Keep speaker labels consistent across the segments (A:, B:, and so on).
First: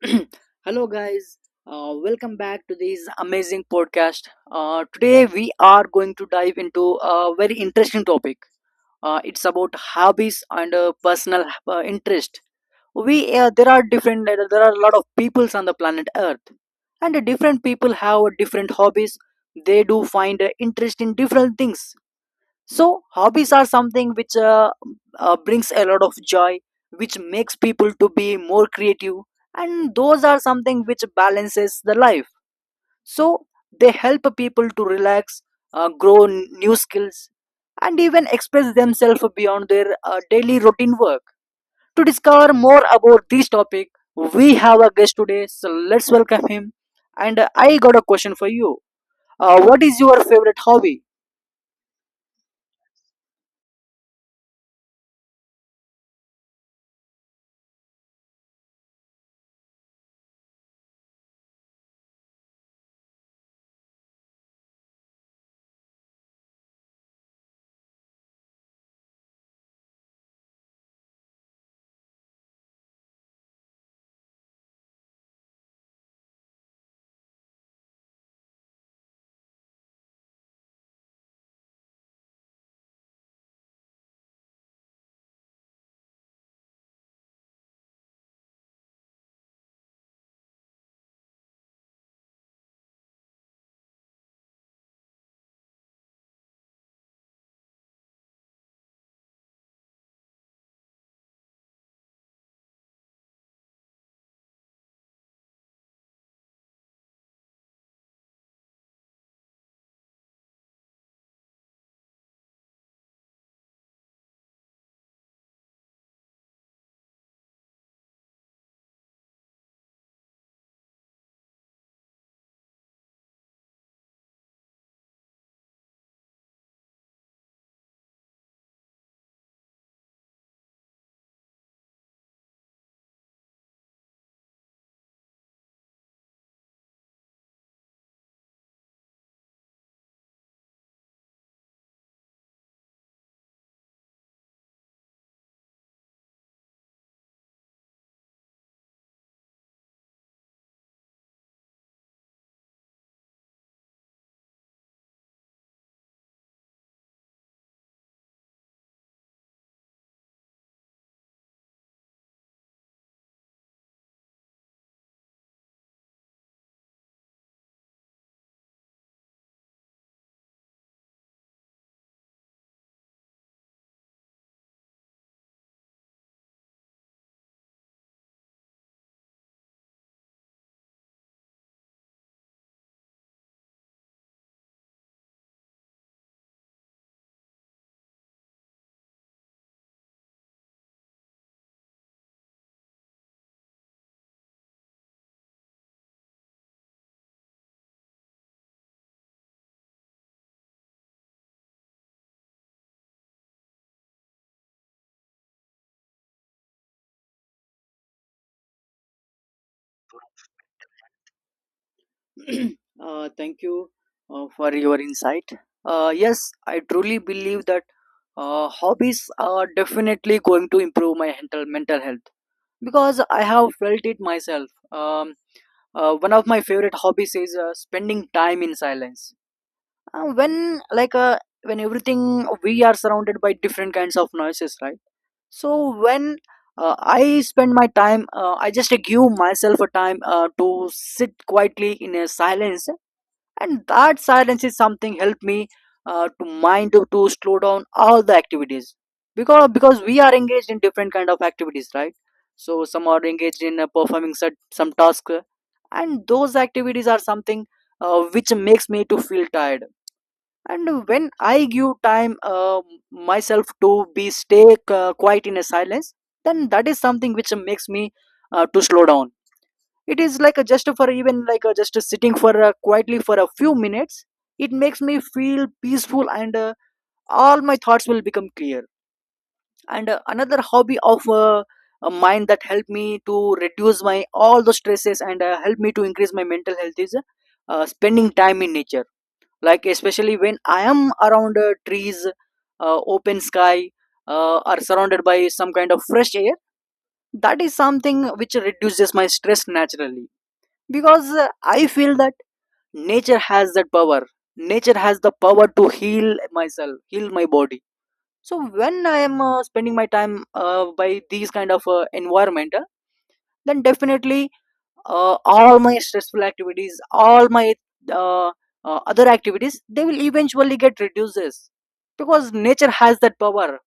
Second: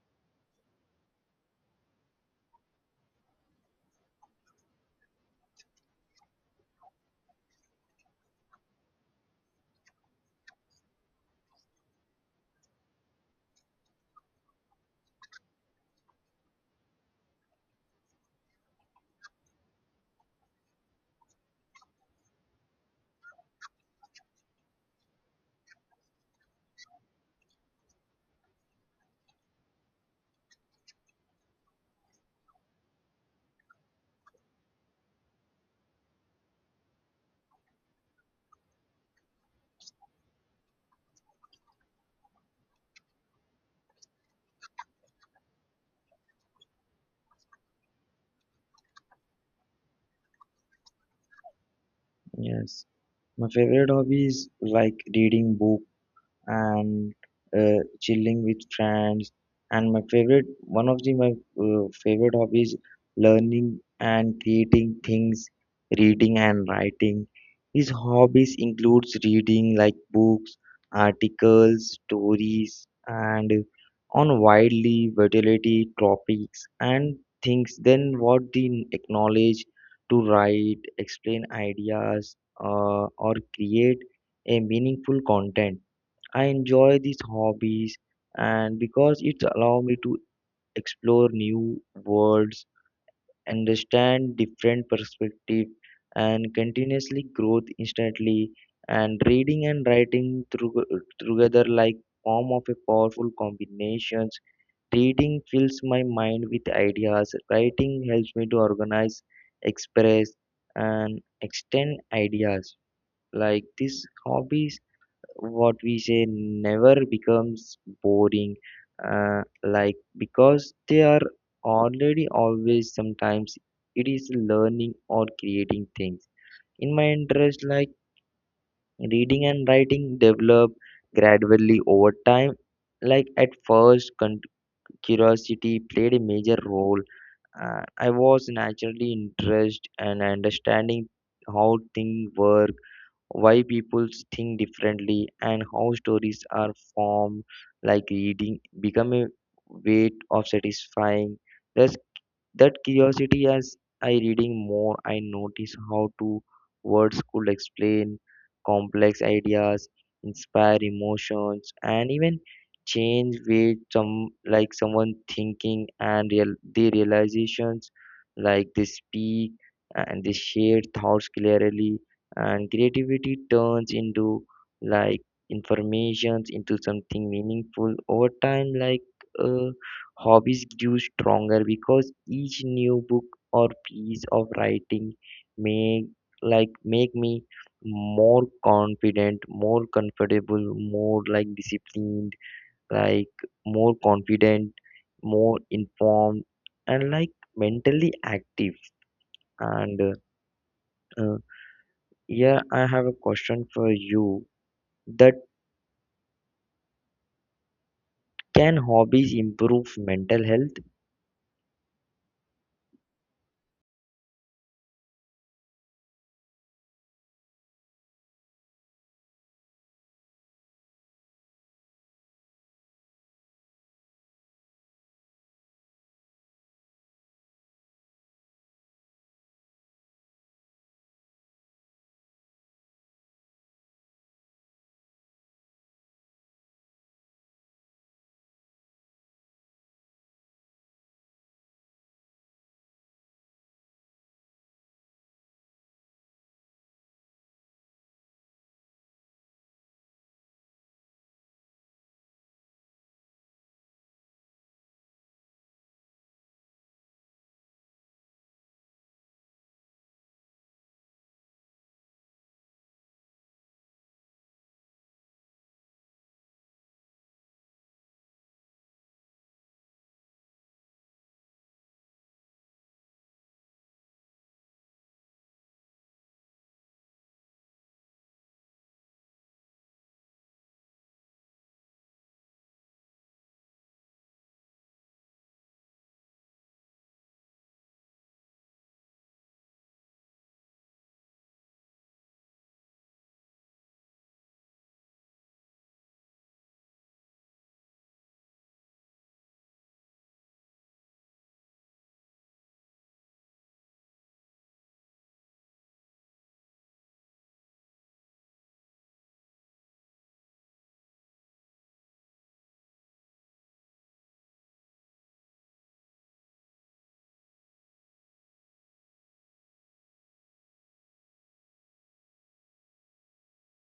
A: Hello, guys. Welcome back to this amazing podcast. Today, we are going to dive into a very interesting topic. It's about hobbies and personal interest. We There are different. There are a lot of peoples on the planet Earth, and different people have different hobbies. They do find interest in different things. So hobbies are something which brings a lot of joy, which makes people to be more creative, and those are something which balances the life. So they help people to relax, grow new skills, and even express themselves beyond their daily routine work. To discover more about this topic, we have a guest today, so let's welcome him. And I got a question for you. What is your favorite hobby?
B: Yes, my favorite hobby is like reading book and chilling with friends, and my favorite one of the my favorite hobbies, learning and creating things, reading and writing. His hobbies includes reading like books, articles, stories, and on widely variety topics and things, then what the acknowledge to write, explain ideas, or create a meaningful content. I enjoy these hobbies, and because it allows me to explore new worlds, understand different perspectives, and continuously growth instantly. And reading and writing through, together like form of a powerful combinations. Reading fills my mind with ideas. Writing helps me to organize, express, and extend ideas. Like this hobbies, what we say, never becomes boring, like because they are already always sometimes it is learning or creating things in my interest, like reading and writing develop gradually over time, like at curiosity played a major role. I was naturally interested and understanding how things work, why people think differently, and how stories are formed. Like reading become a way of satisfying the that curiosity. As I reading more, I notice how to words could explain complex ideas, inspire emotions, and even change way some, like someone thinking and real the realizations, like they speak and they share thoughts clearly, and creativity turns into like informations into something meaningful over time. Uh, Hobbies grew stronger because each new book or piece of writing make, like make me more confident, more comfortable, more like disciplined, like more confident, more informed, and like mentally active. And uh, uh, yeah, I have a question for you. That, can hobbies improve mental health?
A: Thank you for your insight. Yes, I truly believe that hobbies are definitely going to improve my mental health because I have felt it myself. One of my favorite hobbies is spending time in silence. Uh, when like uh, when everything we are surrounded by different kinds of noises, right? So when I spend my time, I just give myself a time to sit quietly in a silence, and that silence is something helped me to slow down all the activities, because we are engaged in different kind of activities, right? So some are engaged in performing some task, and those activities are something which makes me to feel tired. And when I give time, myself to be stay quiet in a silence, then that is something which makes me to slow down. It is like a just for even like a just a sitting for a quietly for a few minutes. It makes me feel peaceful, and all my thoughts will become clear. And another hobby of a mind that helped me to reduce my all the stresses, and help me to increase my mental health is spending time in nature, like especially when I am around trees, open sky, are surrounded by some kind of fresh air. That is something which reduces my stress naturally, because I feel that nature has that power. Nature has the power to heal myself, heal my body. So when I am spending my time by these kind of environment, then definitely all my stressful activities, all my uh, other activities, they will eventually get reduces, because nature has that power.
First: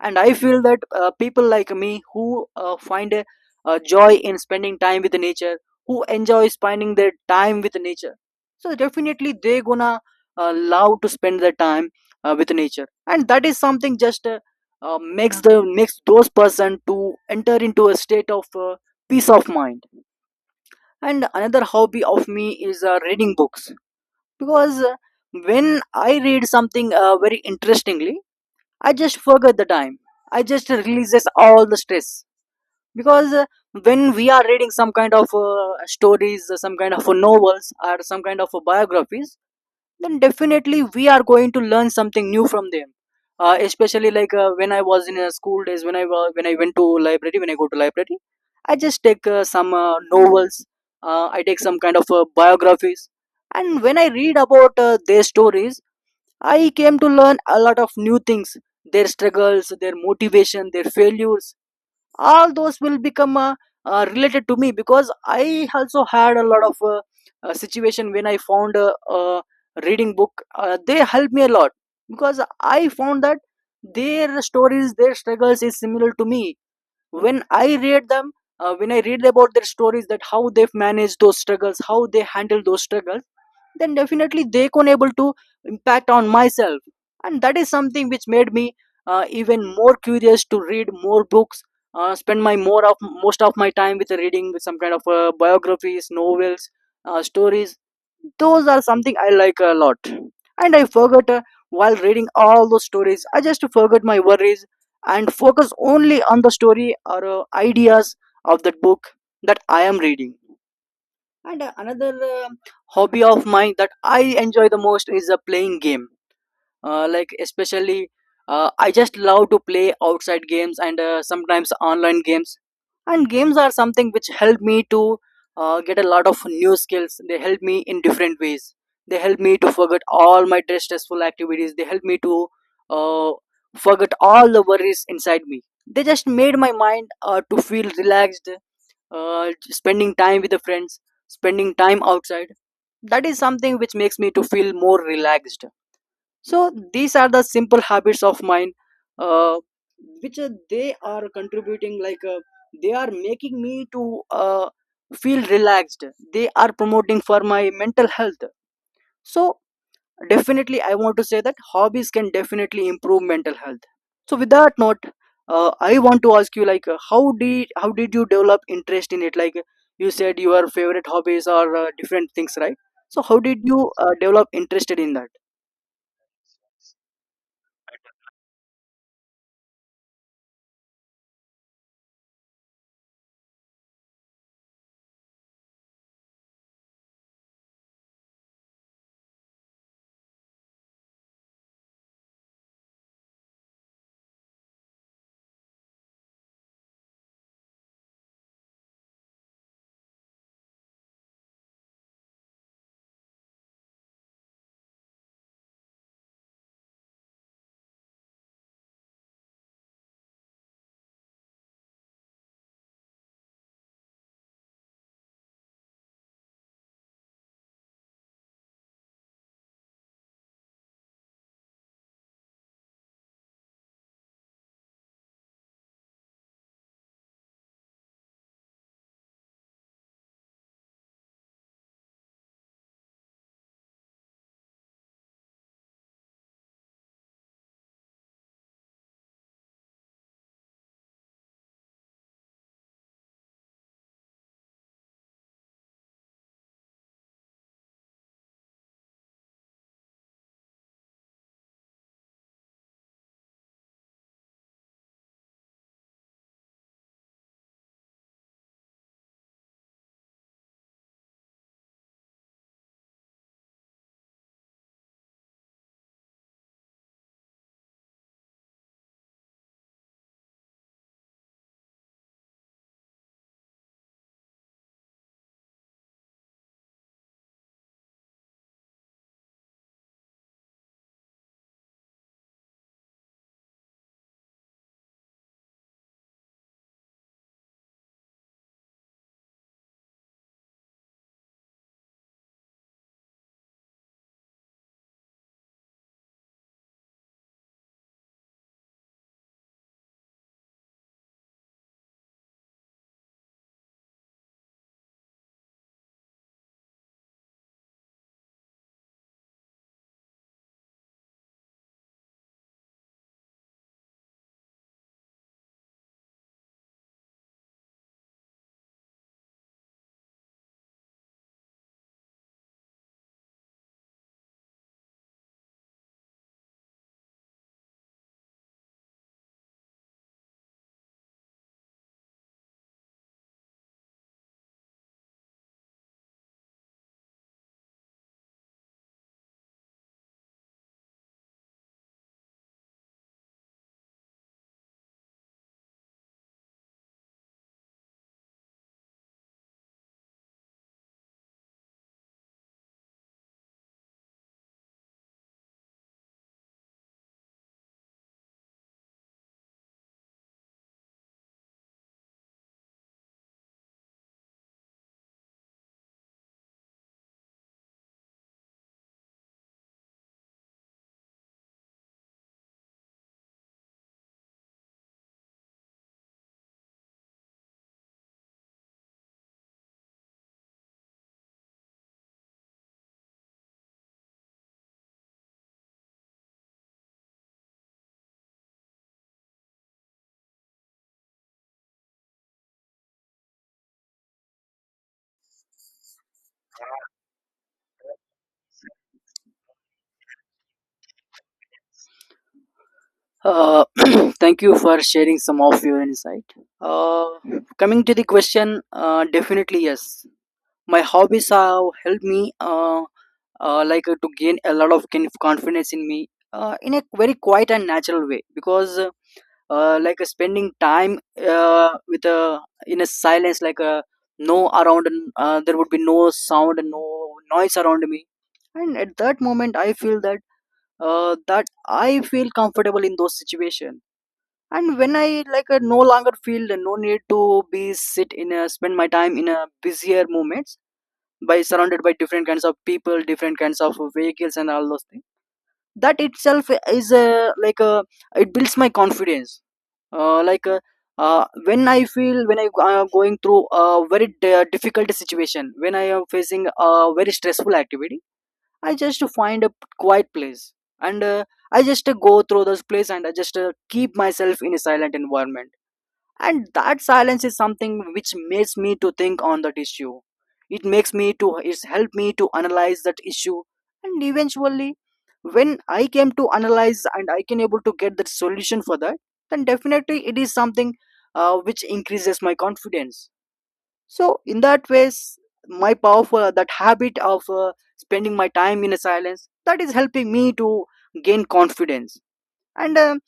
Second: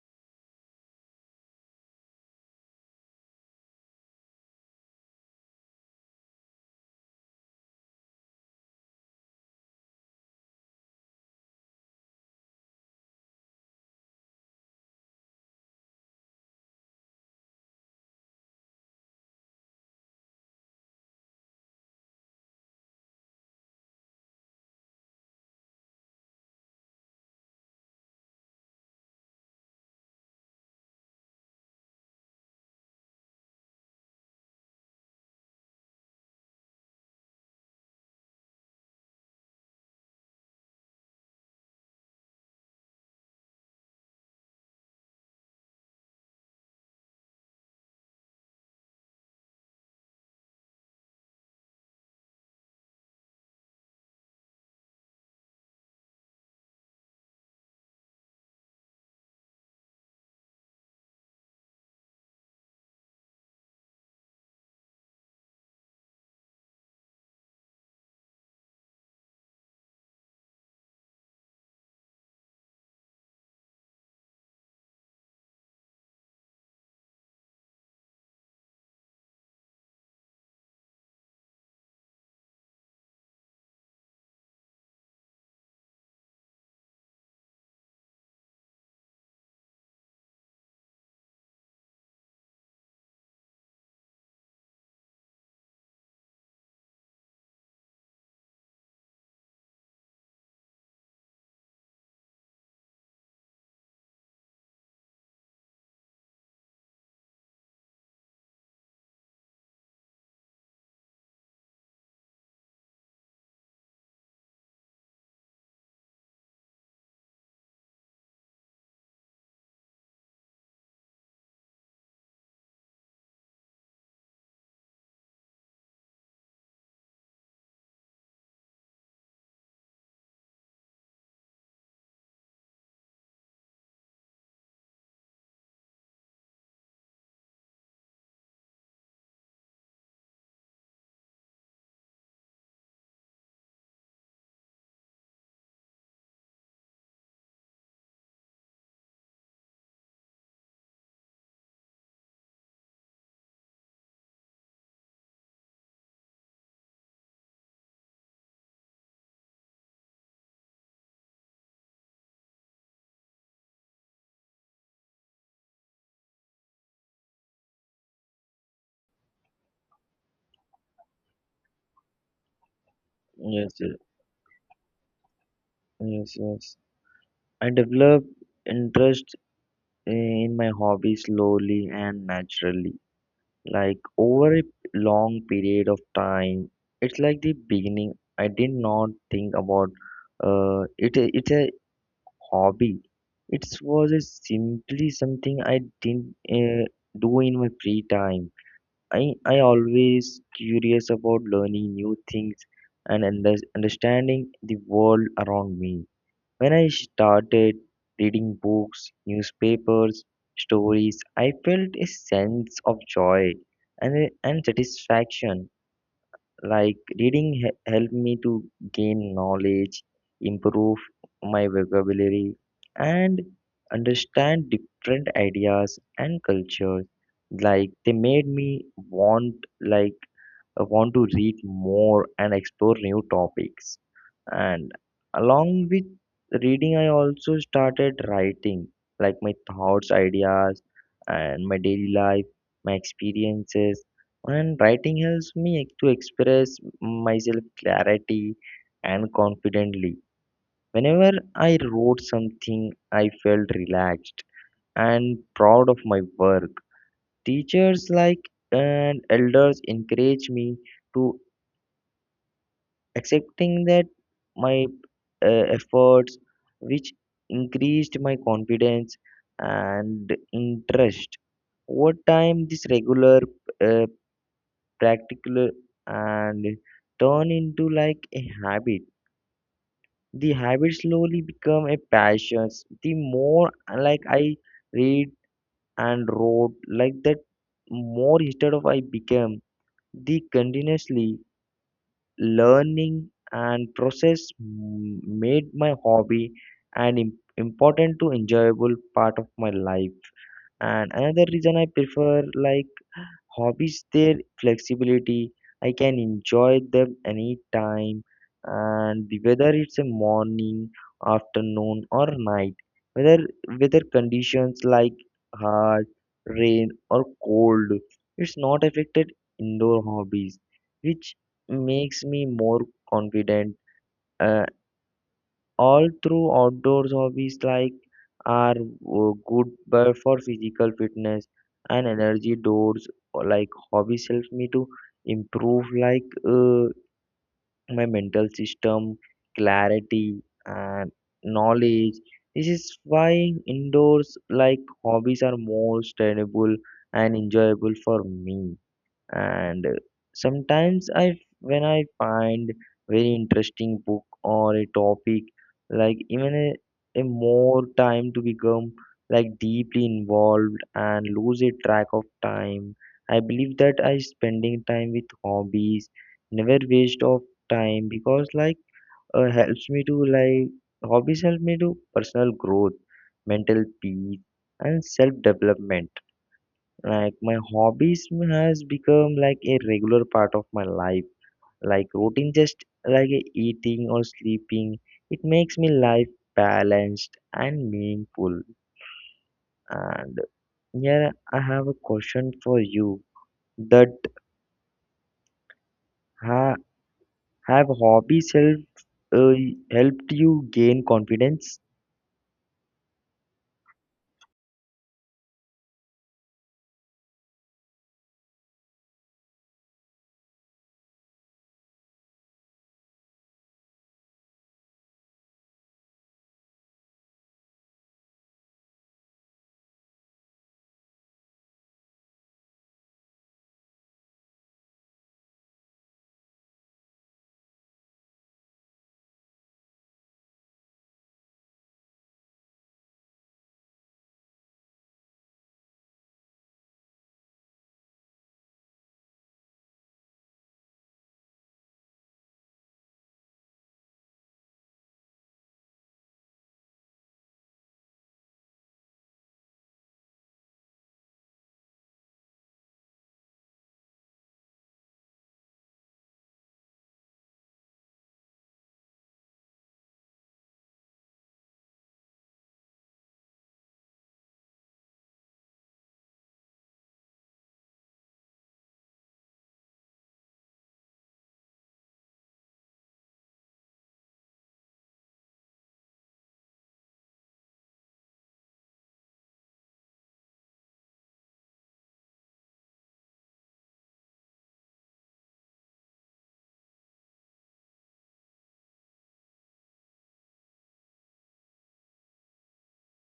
A: And I feel that people like me who find a joy in spending time with nature, who enjoy spending their time with nature, so definitely they gonna love to spend their time with nature. And that is something just makes the makes those person to enter into a state of peace of mind. And another hobby of me is reading books, because when I read something very interestingly, I just forget the time. I just releases all the stress, because when we are reading some kind of stories, some kind of novels, or some kind of biographies, then definitely we are going to learn something new from them. Especially like, when I was in school days, when I when I go to library, I just take some novels, I take some kind of biographies. And when I read about their stories, I came to learn a lot of new things, their struggles, their motivation, their failures. All those will become related to me, because I also had a lot of situation when I found a reading book they helped me a lot, because I found that their stories, their struggles is similar to me. When I read them, when I read about their stories, that how they've managed those struggles, how they handle those struggles, then definitely they can able to impact on myself. And that is something which made me even more curious to read more books, spend my more of most of my time with reading, with some kind of biographies, novels, stories. Those are something I like a lot. And I forgot, while reading all those stories, I just forgot my worries and focus only on the story or ideas of that book that I am reading. And another hobby of mine that I enjoy the most is playing game. Like especially, I just love to play outside games, and sometimes online games. And games are something which help me to get a lot of new skills. They help me in different ways. They help me to forget all my stressful activities. They help me to uh, forget all the worries inside me. They just made my mind to feel relaxed. Spending time with the friends, spending time outside, that is something which makes me to feel more relaxed. So these are the simple habits of mine, uh, which they are contributing, like they are making me to feel relaxed. They are promoting for my mental health. So definitely I want to say that hobbies can definitely improve mental health. So with that note, I want to ask you, like how did you develop interest in it, like you said your favorite hobbies are different things, right? So how did
B: Yes,
A: you
B: yes,
A: develop interested in that?
B: yes, yes. I develop interest in my hobby slowly and naturally, like over a long period of time. It's like the beginning, I did not think about it. It's a hobby. It was a simply something I didn't do in my free time. I always curious about learning new things and understanding the world around me. When I started reading books, newspapers, stories, I felt a sense of joy and satisfaction. Like reading helped me to gain knowledge, improve my vocabulary, and understand different ideas and cultures. Like they made me want, like want to read more and explore new topics, and along with reading, I also started writing, like my thoughts, ideas, and my daily life, my experiences. And writing helps me to express myself clarity and confidently. Whenever I wrote something, I felt relaxed and proud of my work. Teachers like and elders encourage me to accepting that my efforts, which increased my confidence and interest. Over time, this regular uh, practical and turn into like a habit. The habit slowly become a passion. The more like I read and wrote, like that more instead of I became the continuously learning and process made my hobby an important to enjoyable part of my life. And another reason I prefer like hobbies, their flexibility, I can enjoy them anytime. And whether it's a morning, afternoon, or night, whether weather conditions like hard rain or cold, it's not affected indoor hobbies, which makes me more confident. uh, all through outdoors hobbies like are good but for physical fitness and energy doors, or like hobbies helps me to improve like my mental system, clarity, and knowledge. This is why indoors like hobbies are more sustainable and enjoyable for me. And sometimes I, when I find very interesting book or a topic, like even a more time to become like deeply involved and lose a track of time. I believe that I spending time with hobbies never waste of time, because like helps me to, like hobbies help me to personal growth, mental peace, and self development. Like my hobbies has become like a regular part of my life, like routine, just like a eating or sleeping. It makes me life balanced and meaningful. And here I have a question for you, that ha- have hobbies help uh, helped you gain confidence?
A: Uh, thank you for sharing some of your insight. Uh, Coming to the question, definitely yes. My hobbies have helped me, to gain a lot of confidence in me, in a very quiet and natural way. Because spending time with a in a silence, like no around, and there would be no sound and no noise around me. And at that moment, I feel that I feel comfortable in those situations. And when I like no longer feel the no need to be sit in a spend my time in a busier moments, by surrounded by different kinds of people, different kinds of vehicles, and all those things, that itself is a like a, it builds my confidence. uh, like uh, uh, when I feel, when I am going through a very difficult situation, when I am facing a very stressful activity, I just find a quiet place. And I just go through those place, and I just keep myself in a silent environment. And that silence is something which makes me to think on that issue. It makes me to it's helped me to analyze that issue. And eventually, when I came to analyze, and I can able to get the solution for that, then definitely it is something which increases my confidence. So in that ways, my powerful that habit of spending my time in a silence, that is helping me to gain confidence. And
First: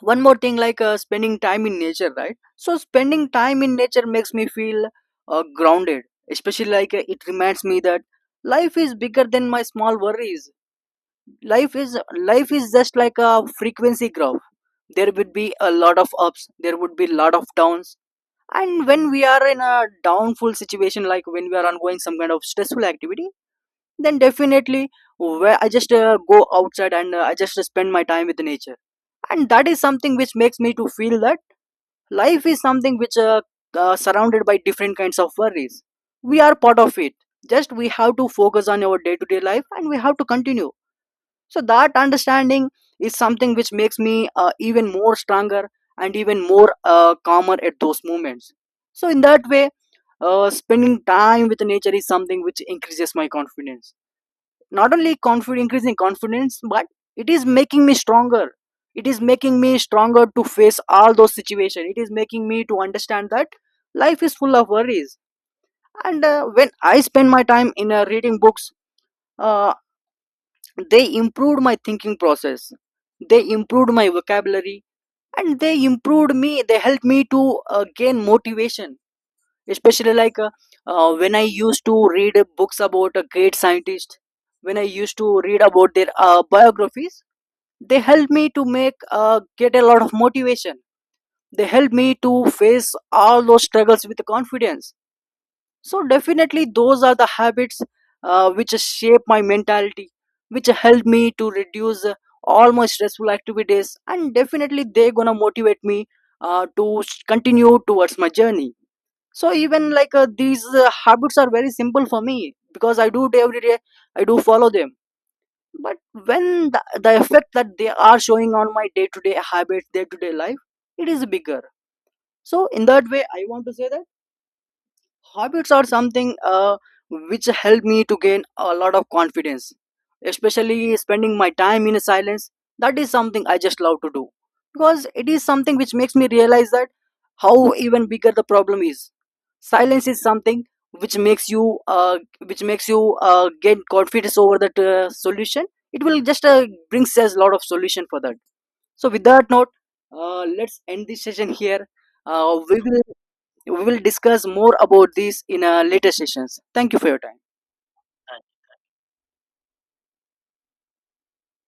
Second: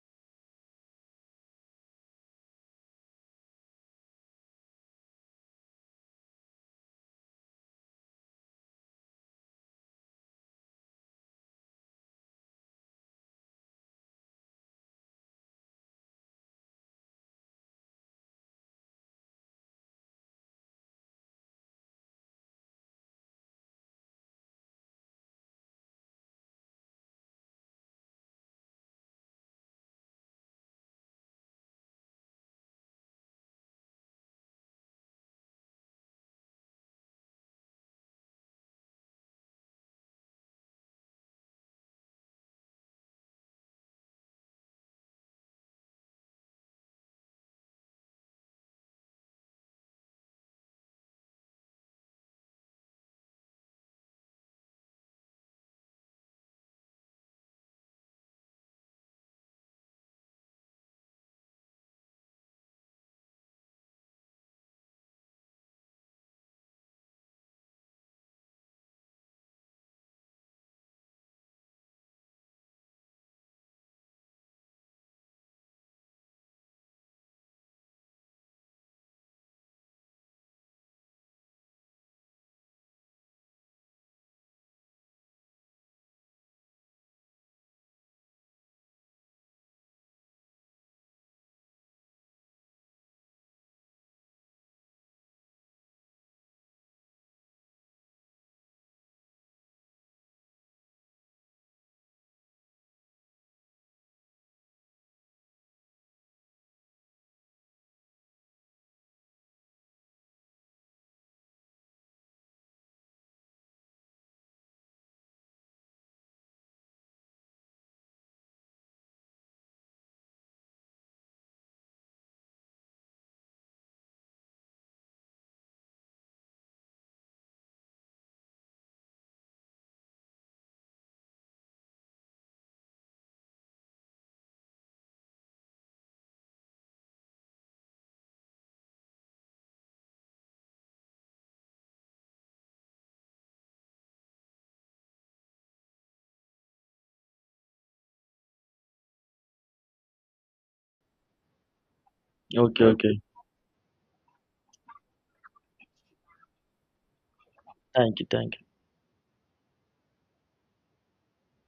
A: one more thing, like spending time in nature, right? So spending time in nature makes me feel grounded. Especially like it reminds me that life is bigger than my small worries. Life is just like a frequency graph. There would be a lot of ups, there would be a lot of downs. And when we are in a downful situation, like when we are ongoing some kind of stressful activity, then definitely where I just go outside, and I just spend my time with nature. And that is something which makes me to feel that life is something which surrounded by different kinds of worries. We are part of it. Just we have to focus on our day to day life, and we have to continue. So that understanding is something which makes me even more stronger, and even more calmer at those moments. So in that way, spending time with nature is something which increases my confidence. Not only confidence, increasing confidence, but it is making me stronger. It is making me stronger to face all those situations. It is making me to understand that life is full of worries. And when I spend my time in reading books, uh, they improved my thinking process, they improved my vocabulary, and they improved me, they helped me to gain motivation. Especially like when I used to read books about a great scientist, when I used to read about their biographies, they helped me to make get a lot of motivation. They helped me to face all those struggles with confidence. So definitely those are the habits which shape my mentality, which help me to reduce all my stressful activities, and definitely they're gonna motivate me to continue towards my journey. So even like these habits are very simple for me, because I do it every day, I do follow them. But when the effect that they are showing on my day-to-day habits, day-to-day life, it is bigger. So in that way I want to say that habits are something which help me to gain a lot of confidence, especially spending my time in silence. That is something I just love to do, because it is something which makes me realize that how even bigger the problem is. Silence is something which makes you uh, which makes you gain confidence over that solution. It will just brings us a lot of solution for that. So with that note, let's end this session here. Uh, we
B: Okay,
A: will
B: okay.
A: we will discuss more about this in our later sessions. Thank you for your time.
B: Thank you, thank you.